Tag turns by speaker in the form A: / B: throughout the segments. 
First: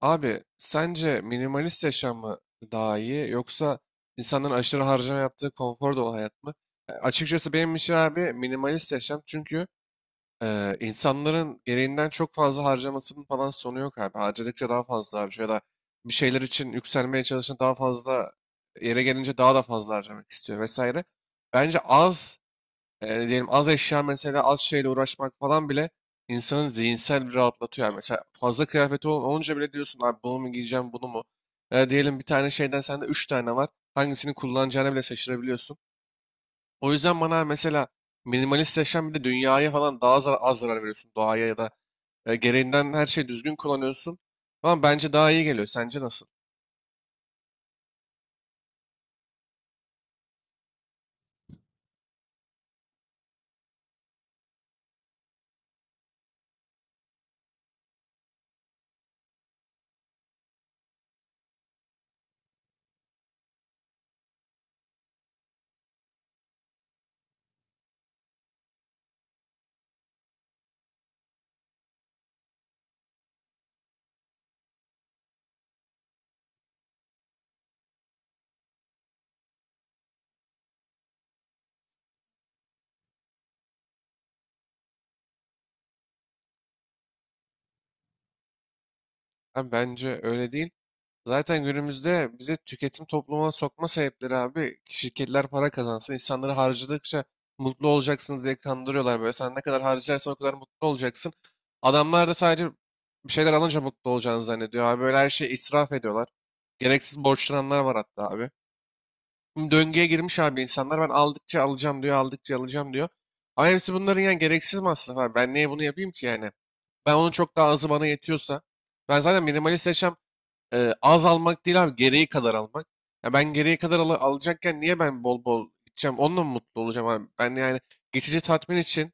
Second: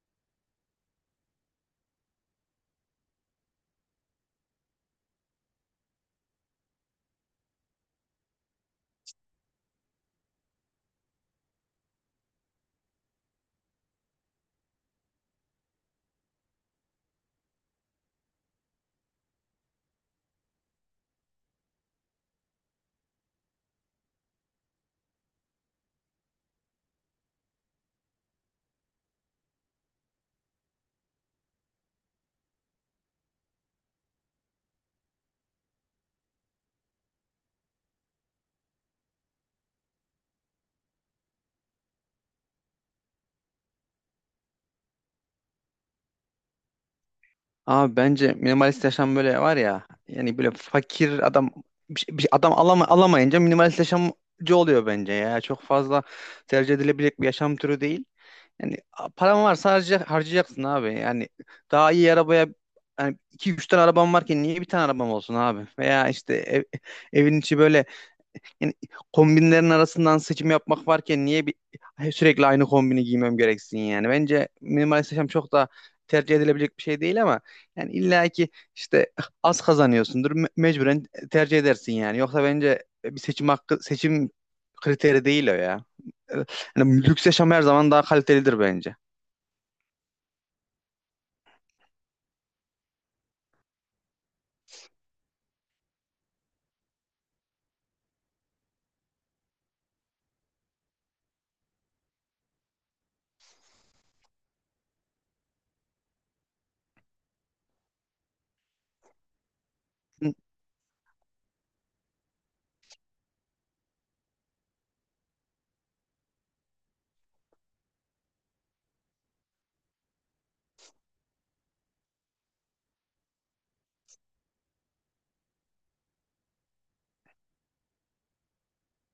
A: Abi sence minimalist yaşam mı daha iyi yoksa insanların aşırı harcama yaptığı konfor dolu hayat mı? Açıkçası benim için abi minimalist yaşam çünkü insanların gereğinden çok fazla harcamasının falan sonu yok abi. Harcadıkça daha fazla harcıyor ya da bir şeyler için yükselmeye çalışan daha fazla yere gelince daha da fazla harcamak istiyor vesaire. Bence az diyelim az eşya mesela az şeyle uğraşmak falan bile insanı zihinsel bir rahatlatıyor. Yani mesela fazla kıyafeti olunca bile diyorsun abi bunu mu giyeceğim bunu mu? Diyelim 1 tane şeyden sende 3 tane var. Hangisini kullanacağını bile şaşırabiliyorsun. O yüzden bana mesela minimalist yaşam bir de dünyaya falan daha az zarar veriyorsun. Doğaya ya da gereğinden her şeyi düzgün kullanıyorsun. Ama bence daha iyi geliyor. Sence nasıl?
B: Abi bence minimalist yaşam böyle var ya yani böyle fakir adam bir, şey- bir şey- adam alama, alamayınca minimalist yaşamcı oluyor bence ya. Çok fazla tercih edilebilecek bir yaşam türü değil. Yani paran varsa harcayacaksın abi. Yani daha iyi arabaya yani iki üç tane arabam varken niye bir tane arabam olsun abi? Veya işte evin içi böyle yani kombinlerin arasından seçim yapmak varken niye bir sürekli aynı kombini giymem gereksin yani? Bence minimalist yaşam çok da tercih edilebilecek bir şey değil ama yani illa ki işte az kazanıyorsundur mecburen tercih edersin yani. Yoksa bence bir seçim kriteri değil o ya. Yani lüks yaşam her zaman daha kalitelidir bence.
A: Abi bence öyle değil. Zaten günümüzde bize tüketim toplumuna sokma sebepleri abi şirketler para kazansın, insanları harcadıkça mutlu olacaksınız diye kandırıyorlar böyle. Sen ne kadar harcarsan o kadar mutlu olacaksın. Adamlar da sadece bir şeyler alınca mutlu olacağını zannediyor abi. Böyle her şeyi israf ediyorlar. Gereksiz borçlananlar var hatta abi. Şimdi döngüye girmiş abi insanlar ben aldıkça alacağım diyor, aldıkça alacağım diyor. Ama hepsi bunların yani gereksiz masraf abi. Ben niye bunu yapayım ki yani? Ben onun çok daha azı bana yetiyorsa. Ben zaten minimalist yaşam az almak değil abi gereği kadar almak. Ya ben gereği kadar alacakken niye ben bol bol gideceğim? Onunla mı mutlu olacağım abi? Ben yani geçici tatmin için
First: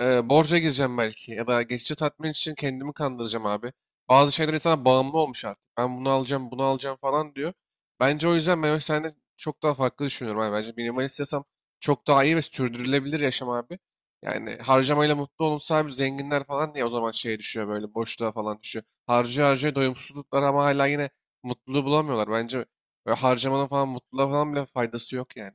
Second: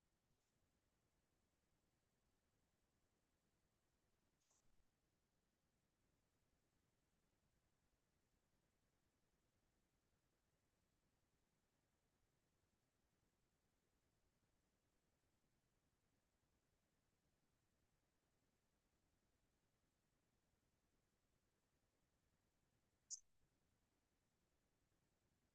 A: borca gireceğim belki ya da geçici tatmin için kendimi kandıracağım abi. Bazı şeyler insana bağımlı olmuş artık. Ben bunu alacağım, bunu alacağım falan diyor. Bence o yüzden ben o senden çok daha farklı düşünüyorum abi. Bence minimalist yaşam çok daha iyi ve sürdürülebilir yaşam abi. Yani harcamayla mutlu olunsa abi zenginler falan diye o zaman şeye düşüyor böyle boşluğa falan düşüyor. Harcıyor harcıyor doyumsuzluklar ama hala yine mutluluğu bulamıyorlar. Bence böyle harcamanın falan mutluluğa falan bile faydası yok yani.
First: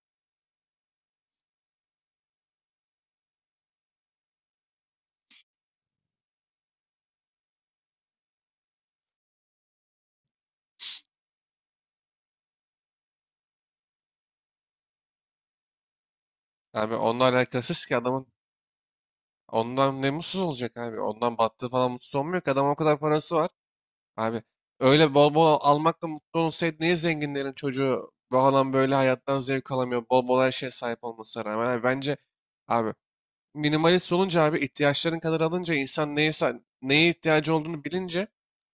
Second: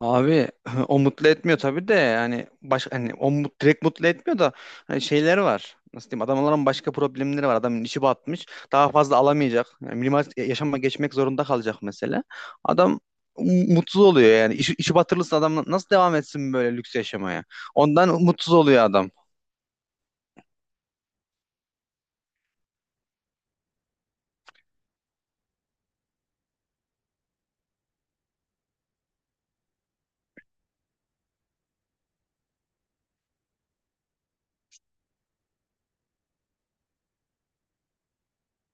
B: Abi o mutlu etmiyor tabii de yani hani direkt mutlu etmiyor da hani şeyleri var. Nasıl diyeyim? Adamların başka problemleri var. Adamın işi batmış. Daha fazla alamayacak. Yani minimal yaşama geçmek zorunda kalacak mesela. Adam mutsuz oluyor yani. İşi batırılırsa adam nasıl devam etsin böyle
A: Abi
B: lüks
A: onunla
B: yaşamaya?
A: alakasız ki
B: Ondan
A: adamın.
B: mutsuz oluyor adam.
A: Ondan ne mutsuz olacak abi? Ondan battığı falan mutsuz olmuyor ki. Adam o kadar parası var. Abi öyle bol bol almakla mutlu olsaydı niye zenginlerin çocuğu bu adam böyle hayattan zevk alamıyor? Bol bol her şeye sahip olmasına rağmen. Abi bence abi minimalist olunca abi ihtiyaçların kadar alınca insan neyse neye ihtiyacı olduğunu bilince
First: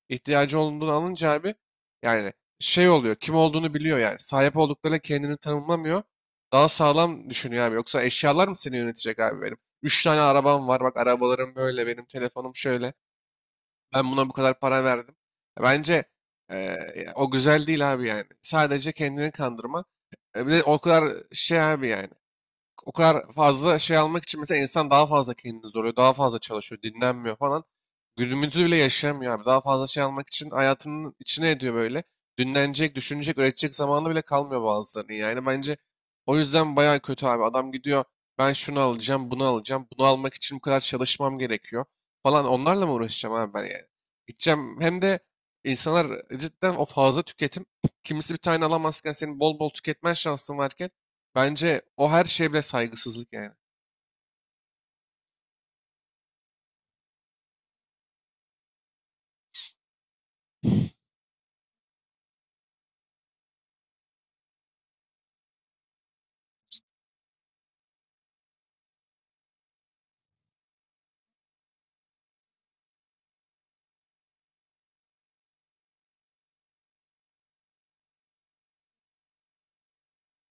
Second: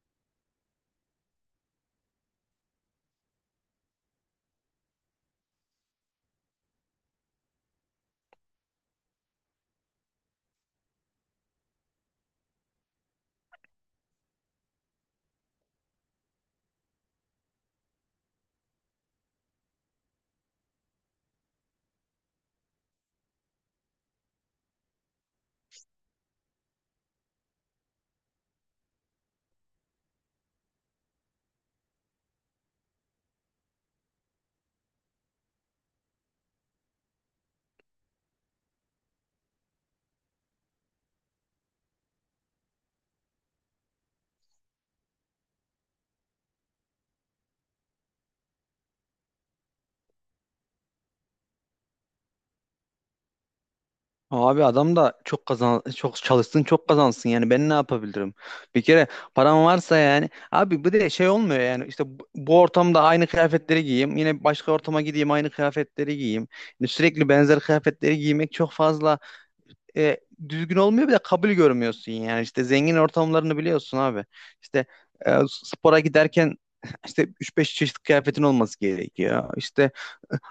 A: ihtiyacı olduğunu alınca abi yani şey oluyor kim olduğunu biliyor yani sahip olduklarıyla kendini tanımlamıyor daha sağlam düşünüyor abi yoksa eşyalar mı seni yönetecek abi benim 3 tane arabam var bak arabalarım böyle benim telefonum şöyle ben buna bu kadar para verdim bence o güzel değil abi yani sadece kendini kandırma. Bir de o kadar şey abi yani o kadar fazla şey almak için mesela insan daha fazla kendini zorluyor, daha fazla çalışıyor, dinlenmiyor falan. Günümüzü bile yaşamıyor abi. Daha fazla şey almak için hayatının içine ediyor böyle. Dinlenecek, düşünecek, üretecek zamanı bile kalmıyor bazılarının. Yani bence o yüzden bayağı kötü abi. Adam gidiyor ben şunu alacağım, bunu alacağım. Bunu almak için bu kadar çalışmam gerekiyor falan. Onlarla mı uğraşacağım abi ben yani? Gideceğim hem de insanlar cidden o fazla tüketim. Kimisi 1 tane alamazken senin bol bol tüketmen şansın varken bence o her şeye bile saygısızlık yani.
B: Abi adam da çok çalışsın çok kazansın yani ben ne yapabilirim? Bir kere param varsa yani abi bu de şey olmuyor yani işte bu ortamda aynı kıyafetleri giyeyim, yine başka ortama gideyim aynı kıyafetleri giyeyim. Yani sürekli benzer kıyafetleri giymek çok fazla e, düzgün olmuyor, bir de kabul görmüyorsun yani işte zengin ortamlarını biliyorsun abi. İşte spora giderken işte üç beş çeşit kıyafetin olması gerekiyor. İşte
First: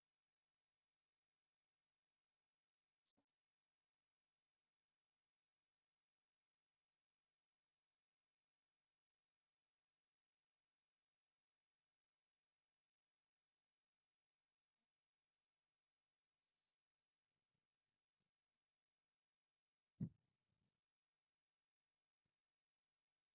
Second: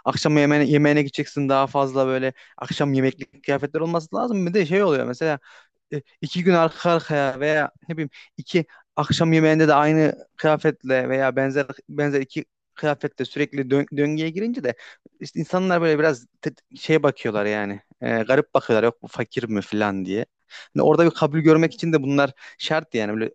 B: akşam yemeğine gideceksin, daha fazla böyle akşam yemeklik kıyafetler olması lazım. Bir de şey oluyor mesela iki gün arka arkaya veya ne bileyim iki akşam yemeğinde de aynı kıyafetle veya benzer benzer iki kıyafetle sürekli döngüye girince de işte insanlar böyle biraz şeye bakıyorlar yani, garip bakıyorlar, yok bu fakir mi falan diye. Hani orada bir kabul görmek için de bunlar şart yani, böyle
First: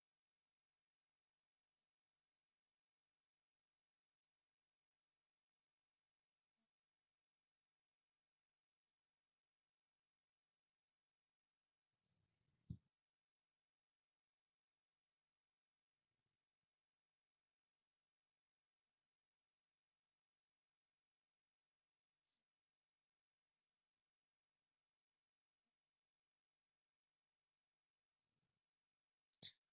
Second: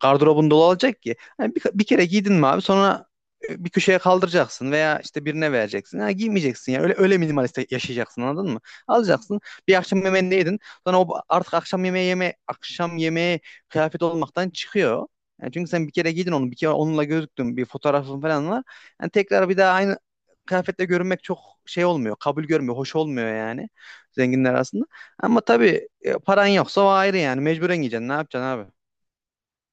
B: gardırobun dolu olacak ki. Hani bir kere giydin mi abi sonra bir köşeye kaldıracaksın veya işte birine vereceksin. Ha, giymeyeceksin yani, öyle öyle minimalist yaşayacaksın, anladın mı? Alacaksın, bir akşam yemeğini de yedin, sonra o artık akşam yemeği kıyafet olmaktan çıkıyor. Yani çünkü sen bir kere giydin onu, bir kere onunla gözüktün, bir fotoğrafın falan var. Yani tekrar bir daha aynı kıyafetle görünmek çok şey olmuyor, kabul görmüyor, hoş olmuyor yani zenginler arasında. Ama tabii paran yoksa o ayrı, yani mecburen giyeceksin, ne yapacaksın abi?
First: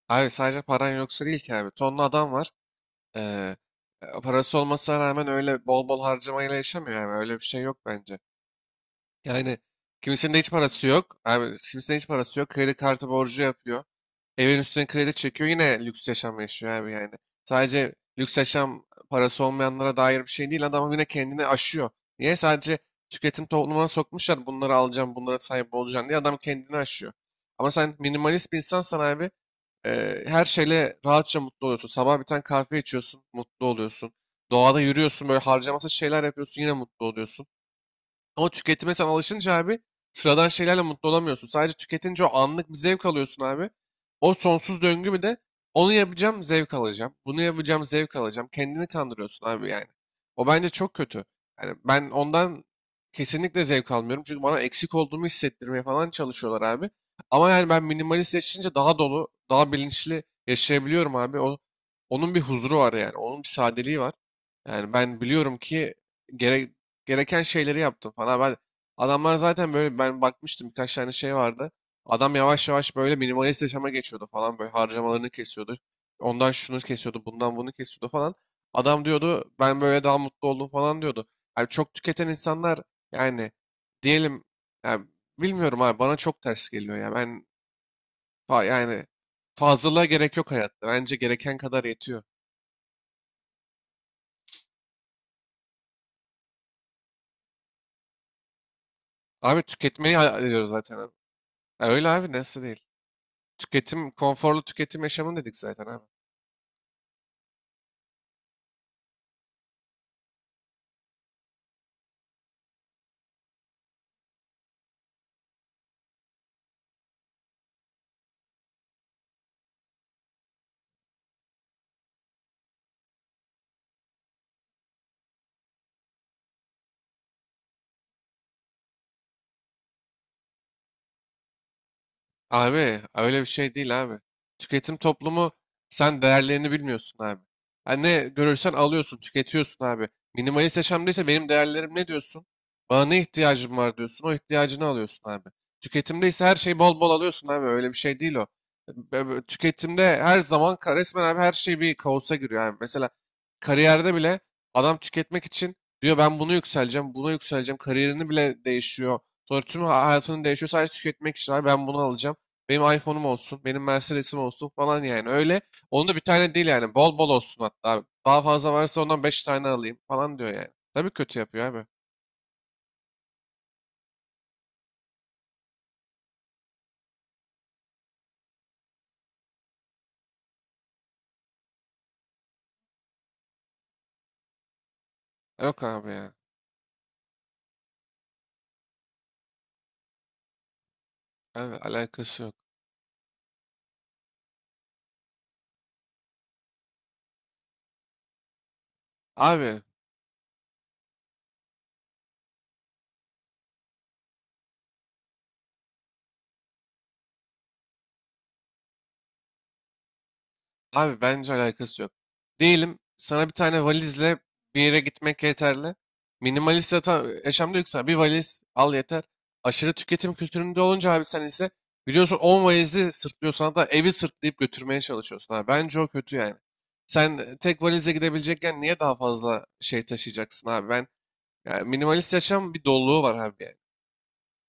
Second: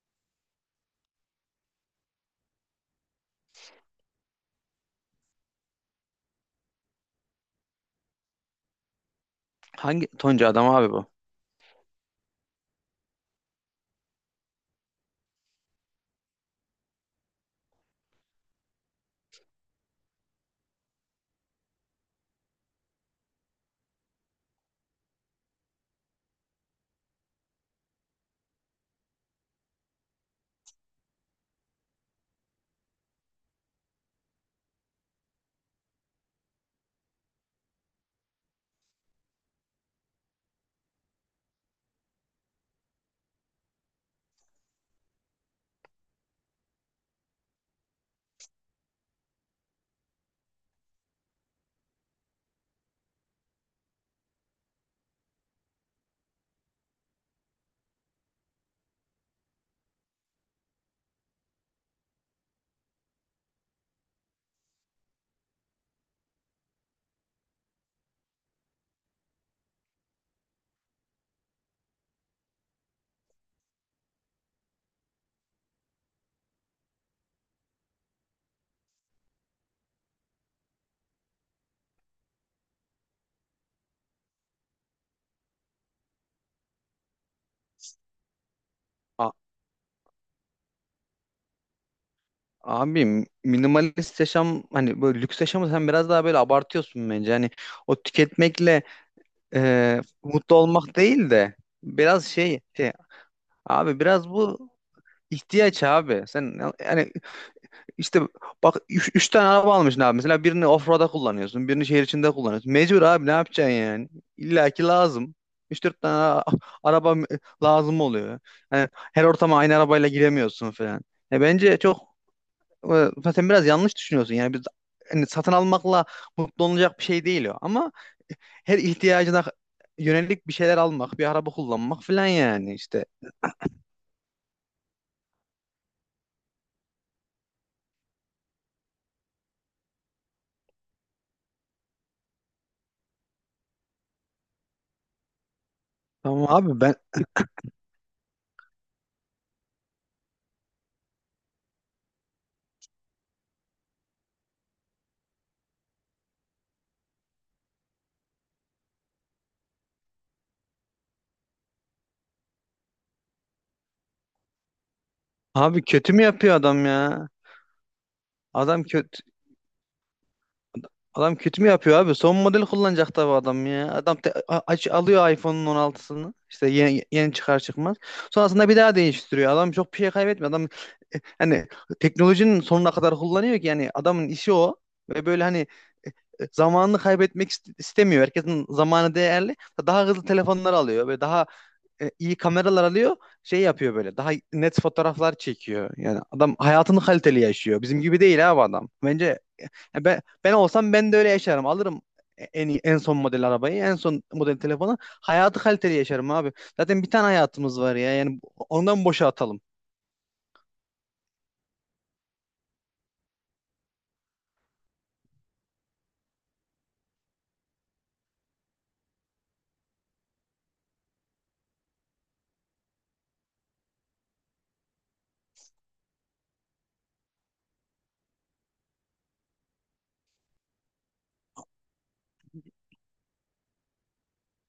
A: Abi sadece paran yoksa değil ki abi. Tonlu adam var. Ee, parası olmasına rağmen öyle bol bol harcamayla yaşamıyor yani. Öyle bir şey yok bence. Yani
B: Hangi
A: kimisinin de
B: Tonca
A: hiç
B: adam
A: parası
B: abi bu?
A: yok. Abi kimisinin hiç parası yok. Kredi kartı borcu yapıyor. Evin üstüne kredi çekiyor yine lüks yaşam yaşıyor abi yani. Sadece lüks yaşam parası olmayanlara dair bir şey değil. Adam yine kendini aşıyor. Niye? Sadece tüketim toplumuna sokmuşlar. Bunları alacağım, bunlara sahip olacağım diye adam kendini aşıyor. Ama sen minimalist bir insansan abi her şeyle rahatça mutlu oluyorsun. Sabah 1 tane kahve içiyorsun, mutlu oluyorsun. Doğada yürüyorsun, böyle harcamasız şeyler yapıyorsun, yine mutlu oluyorsun. Ama tüketime sen alışınca abi sıradan şeylerle mutlu olamıyorsun. Sadece tüketince o anlık bir zevk alıyorsun abi. O sonsuz döngü bir de onu yapacağım zevk alacağım. Bunu yapacağım zevk alacağım. Kendini kandırıyorsun abi yani. O bence çok kötü. Yani ben ondan kesinlikle zevk almıyorum. Çünkü bana eksik olduğumu hissettirmeye falan çalışıyorlar abi. Ama yani ben minimalist yaşayınca daha dolu, daha bilinçli yaşayabiliyorum abi. Onun bir huzuru var yani. Onun bir sadeliği var. Yani ben biliyorum ki gerek gereken şeyleri yaptım falan. Ben adamlar zaten böyle ben bakmıştım birkaç tane şey vardı. Adam yavaş yavaş böyle minimalist yaşama geçiyordu falan böyle harcamalarını kesiyordu. Ondan şunu kesiyordu, bundan bunu kesiyordu falan. Adam diyordu ben böyle daha mutlu oldum falan diyordu. Yani çok tüketen insanlar yani diyelim yani bilmiyorum abi bana çok ters geliyor ya. Ben yani
B: A-
A: fazlalığa gerek yok hayatta. Bence gereken kadar yetiyor.
B: Abi minimalist yaşam hani böyle lüks yaşamı sen biraz daha böyle abartıyorsun bence. Hani o tüketmekle
A: Abi tüketmeyi
B: mutlu
A: ediyoruz
B: olmak
A: zaten abi.
B: değil de
A: Ya öyle
B: biraz
A: abi
B: şey,
A: nasıl değil.
B: şey abi,
A: Tüketim,
B: biraz
A: konforlu
B: bu
A: tüketim yaşamı dedik
B: ihtiyaç
A: zaten abi.
B: abi. Sen yani işte bak üç tane araba almışsın abi. Mesela birini offroad'a kullanıyorsun, birini şehir içinde kullanıyorsun. Mecbur abi, ne yapacaksın yani? İlla ki lazım. Üç dört tane araba lazım oluyor. Yani her ortama aynı arabayla giremiyorsun falan. E bence çok sen biraz yanlış düşünüyorsun. Yani hani satın almakla mutlu olunacak bir şey değil o. Ama her ihtiyacına yönelik bir şeyler almak, bir araba kullanmak falan yani
A: Abi
B: işte.
A: öyle bir şey değil abi. Tüketim toplumu sen değerlerini bilmiyorsun abi. Yani ne görürsen alıyorsun, tüketiyorsun abi. Minimalist yaşamdaysa benim değerlerim ne diyorsun? Bana ne ihtiyacım var diyorsun, o ihtiyacını alıyorsun abi. Tüketimdeyse
B: Tamam
A: her şeyi
B: abi. ben
A: bol bol alıyorsun abi. Öyle bir şey değil o. Tüketimde her zaman resmen abi her şey bir kaosa giriyor abi. Mesela kariyerde bile adam tüketmek için diyor ben bunu yükseleceğim, buna yükseleceğim. Kariyerini bile değişiyor. Sonra tüm hayatının değişiyor sadece tüketmek için abi ben bunu alacağım. Benim iPhone'um olsun, benim Mercedes'im olsun falan yani öyle.
B: abi
A: Onun
B: kötü
A: da bir
B: mü
A: tane
B: yapıyor
A: değil
B: adam
A: yani bol
B: ya?
A: bol olsun hatta abi. Daha fazla
B: Adam
A: varsa
B: kötü
A: ondan 5 tane alayım falan diyor yani. Tabii
B: adam
A: kötü
B: kötü
A: yapıyor
B: mü
A: abi.
B: yapıyor abi? Son model kullanacak tabii adam ya. Adam aç alıyor iPhone'un 16'sını. İşte yeni çıkar çıkmaz. Sonrasında bir daha değiştiriyor. Adam çok bir şey kaybetmiyor. Adam hani teknolojinin sonuna kadar kullanıyor ki yani, adamın işi o. Ve böyle hani
A: Yok abi ya.
B: zamanını kaybetmek istemiyor. Herkesin zamanı değerli. Daha hızlı telefonlar alıyor ve daha
A: Abi
B: iyi
A: alakası yok.
B: kameralar alıyor. Şey yapıyor böyle. Daha net fotoğraflar çekiyor. Yani adam hayatını kaliteli yaşıyor. Bizim gibi değil abi adam. Bence
A: Abi
B: ya, ben olsam ben de öyle yaşarım. Alırım en iyi, en son model arabayı, en son model telefonu. Hayatı kaliteli yaşarım abi. Zaten bir tane hayatımız var ya. Yani ondan boşa atalım.
A: abi bence alakası yok. Diyelim sana 1 tane valizle bir yere gitmek yeterli. Minimalist yaşamda yüksel. Bir valiz al yeter. Aşırı tüketim kültüründe olunca abi sen ise biliyorsun 10 valizi sırtlıyorsun hatta evi sırtlayıp götürmeye çalışıyorsun. Abi. Bence o kötü yani. Sen tek valizle gidebilecekken niye daha fazla şey taşıyacaksın abi? Ben yani minimalist yaşam bir doluluğu var abi yani.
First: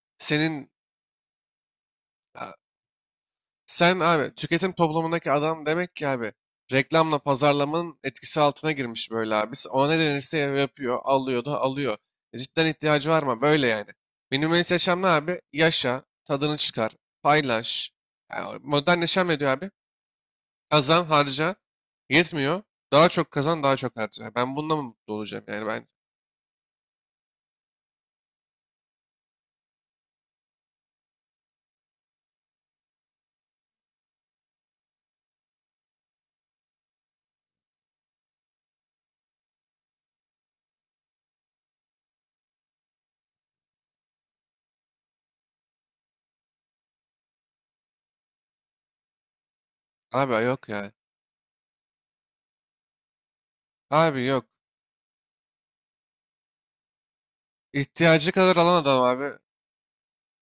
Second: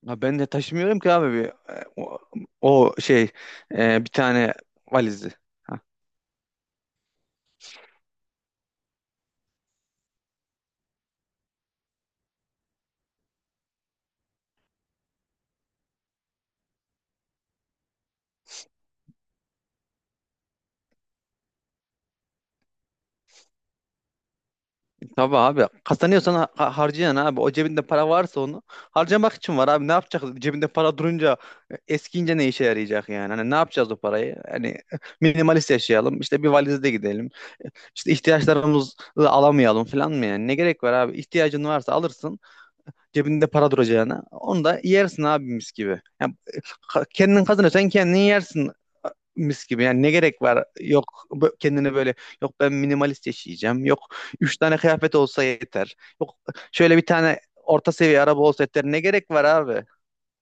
B: Ya ben de
A: Senin
B: taşımıyorum ki abi bir, e, o, o şey
A: sen
B: e, bir
A: abi
B: tane
A: tüketim toplumundaki
B: valizi.
A: adam demek ki abi reklamla pazarlamanın etkisi altına girmiş böyle abi. Ona ne denirse yapıyor, alıyor da alıyor. E cidden ihtiyacı var mı? Böyle yani. Minimalist yaşam ne abi? Yaşa, tadını çıkar, paylaş. Yani modern yaşam ne diyor abi? Kazan, harca. Yetmiyor. Daha çok kazan, daha çok harca. Ben bununla mı mutlu
B: Tabii
A: olacağım yani
B: abi,
A: ben?
B: kazanıyorsan harcayan abi, o cebinde para varsa onu harcamak için var abi. Ne yapacak cebinde para durunca eskiyince, ne işe yarayacak yani? Hani ne yapacağız o parayı? Hani minimalist yaşayalım, işte bir valizde gidelim, işte ihtiyaçlarımızı alamayalım falan mı yani? Ne gerek var abi? İhtiyacın varsa alırsın, cebinde para duracağına onu da yersin abi, mis gibi yani. Kendin kazanıyorsan kendin yersin, mis gibi. Yani ne
A: Abi
B: gerek var?
A: yok ya.
B: Yok kendini böyle, yok ben minimalist yaşayacağım, yok
A: Abi yok.
B: üç tane kıyafet olsa yeter, yok şöyle bir tane orta seviye
A: İhtiyacı
B: araba
A: kadar
B: olsa
A: alan
B: yeter. Ne
A: adam
B: gerek
A: abi.
B: var abi?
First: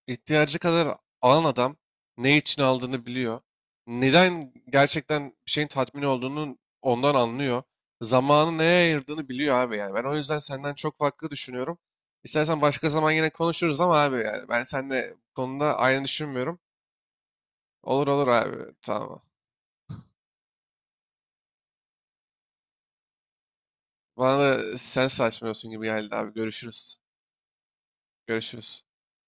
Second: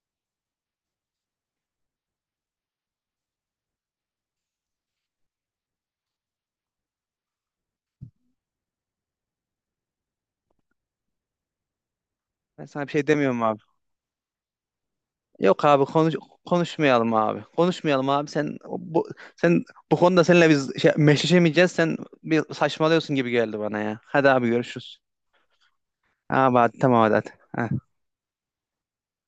A: İhtiyacı kadar alan adam ne için aldığını biliyor. Neden gerçekten bir şeyin tatmin olduğunu ondan anlıyor. Zamanı neye ayırdığını biliyor abi yani. Ben o yüzden senden çok farklı düşünüyorum. İstersen
B: Ben sana
A: başka
B: bir şey
A: zaman yine
B: demiyorum abi.
A: konuşuruz ama abi yani ben seninle bu
B: Yok
A: konuda
B: abi,
A: aynı düşünmüyorum.
B: konuşmayalım abi.
A: Olur
B: Konuşmayalım
A: olur
B: abi.
A: abi
B: Sen bu
A: tamam.
B: sen bu konuda seninle biz meşleşemeyeceğiz. Sen bir saçmalıyorsun gibi geldi bana ya. Hadi
A: Bana
B: abi,
A: da
B: görüşürüz.
A: sen saçmalıyorsun gibi geldi abi.
B: Abi hadi,
A: Görüşürüz.
B: tamam hadi. Hadi. Ha.
A: Görüşürüz.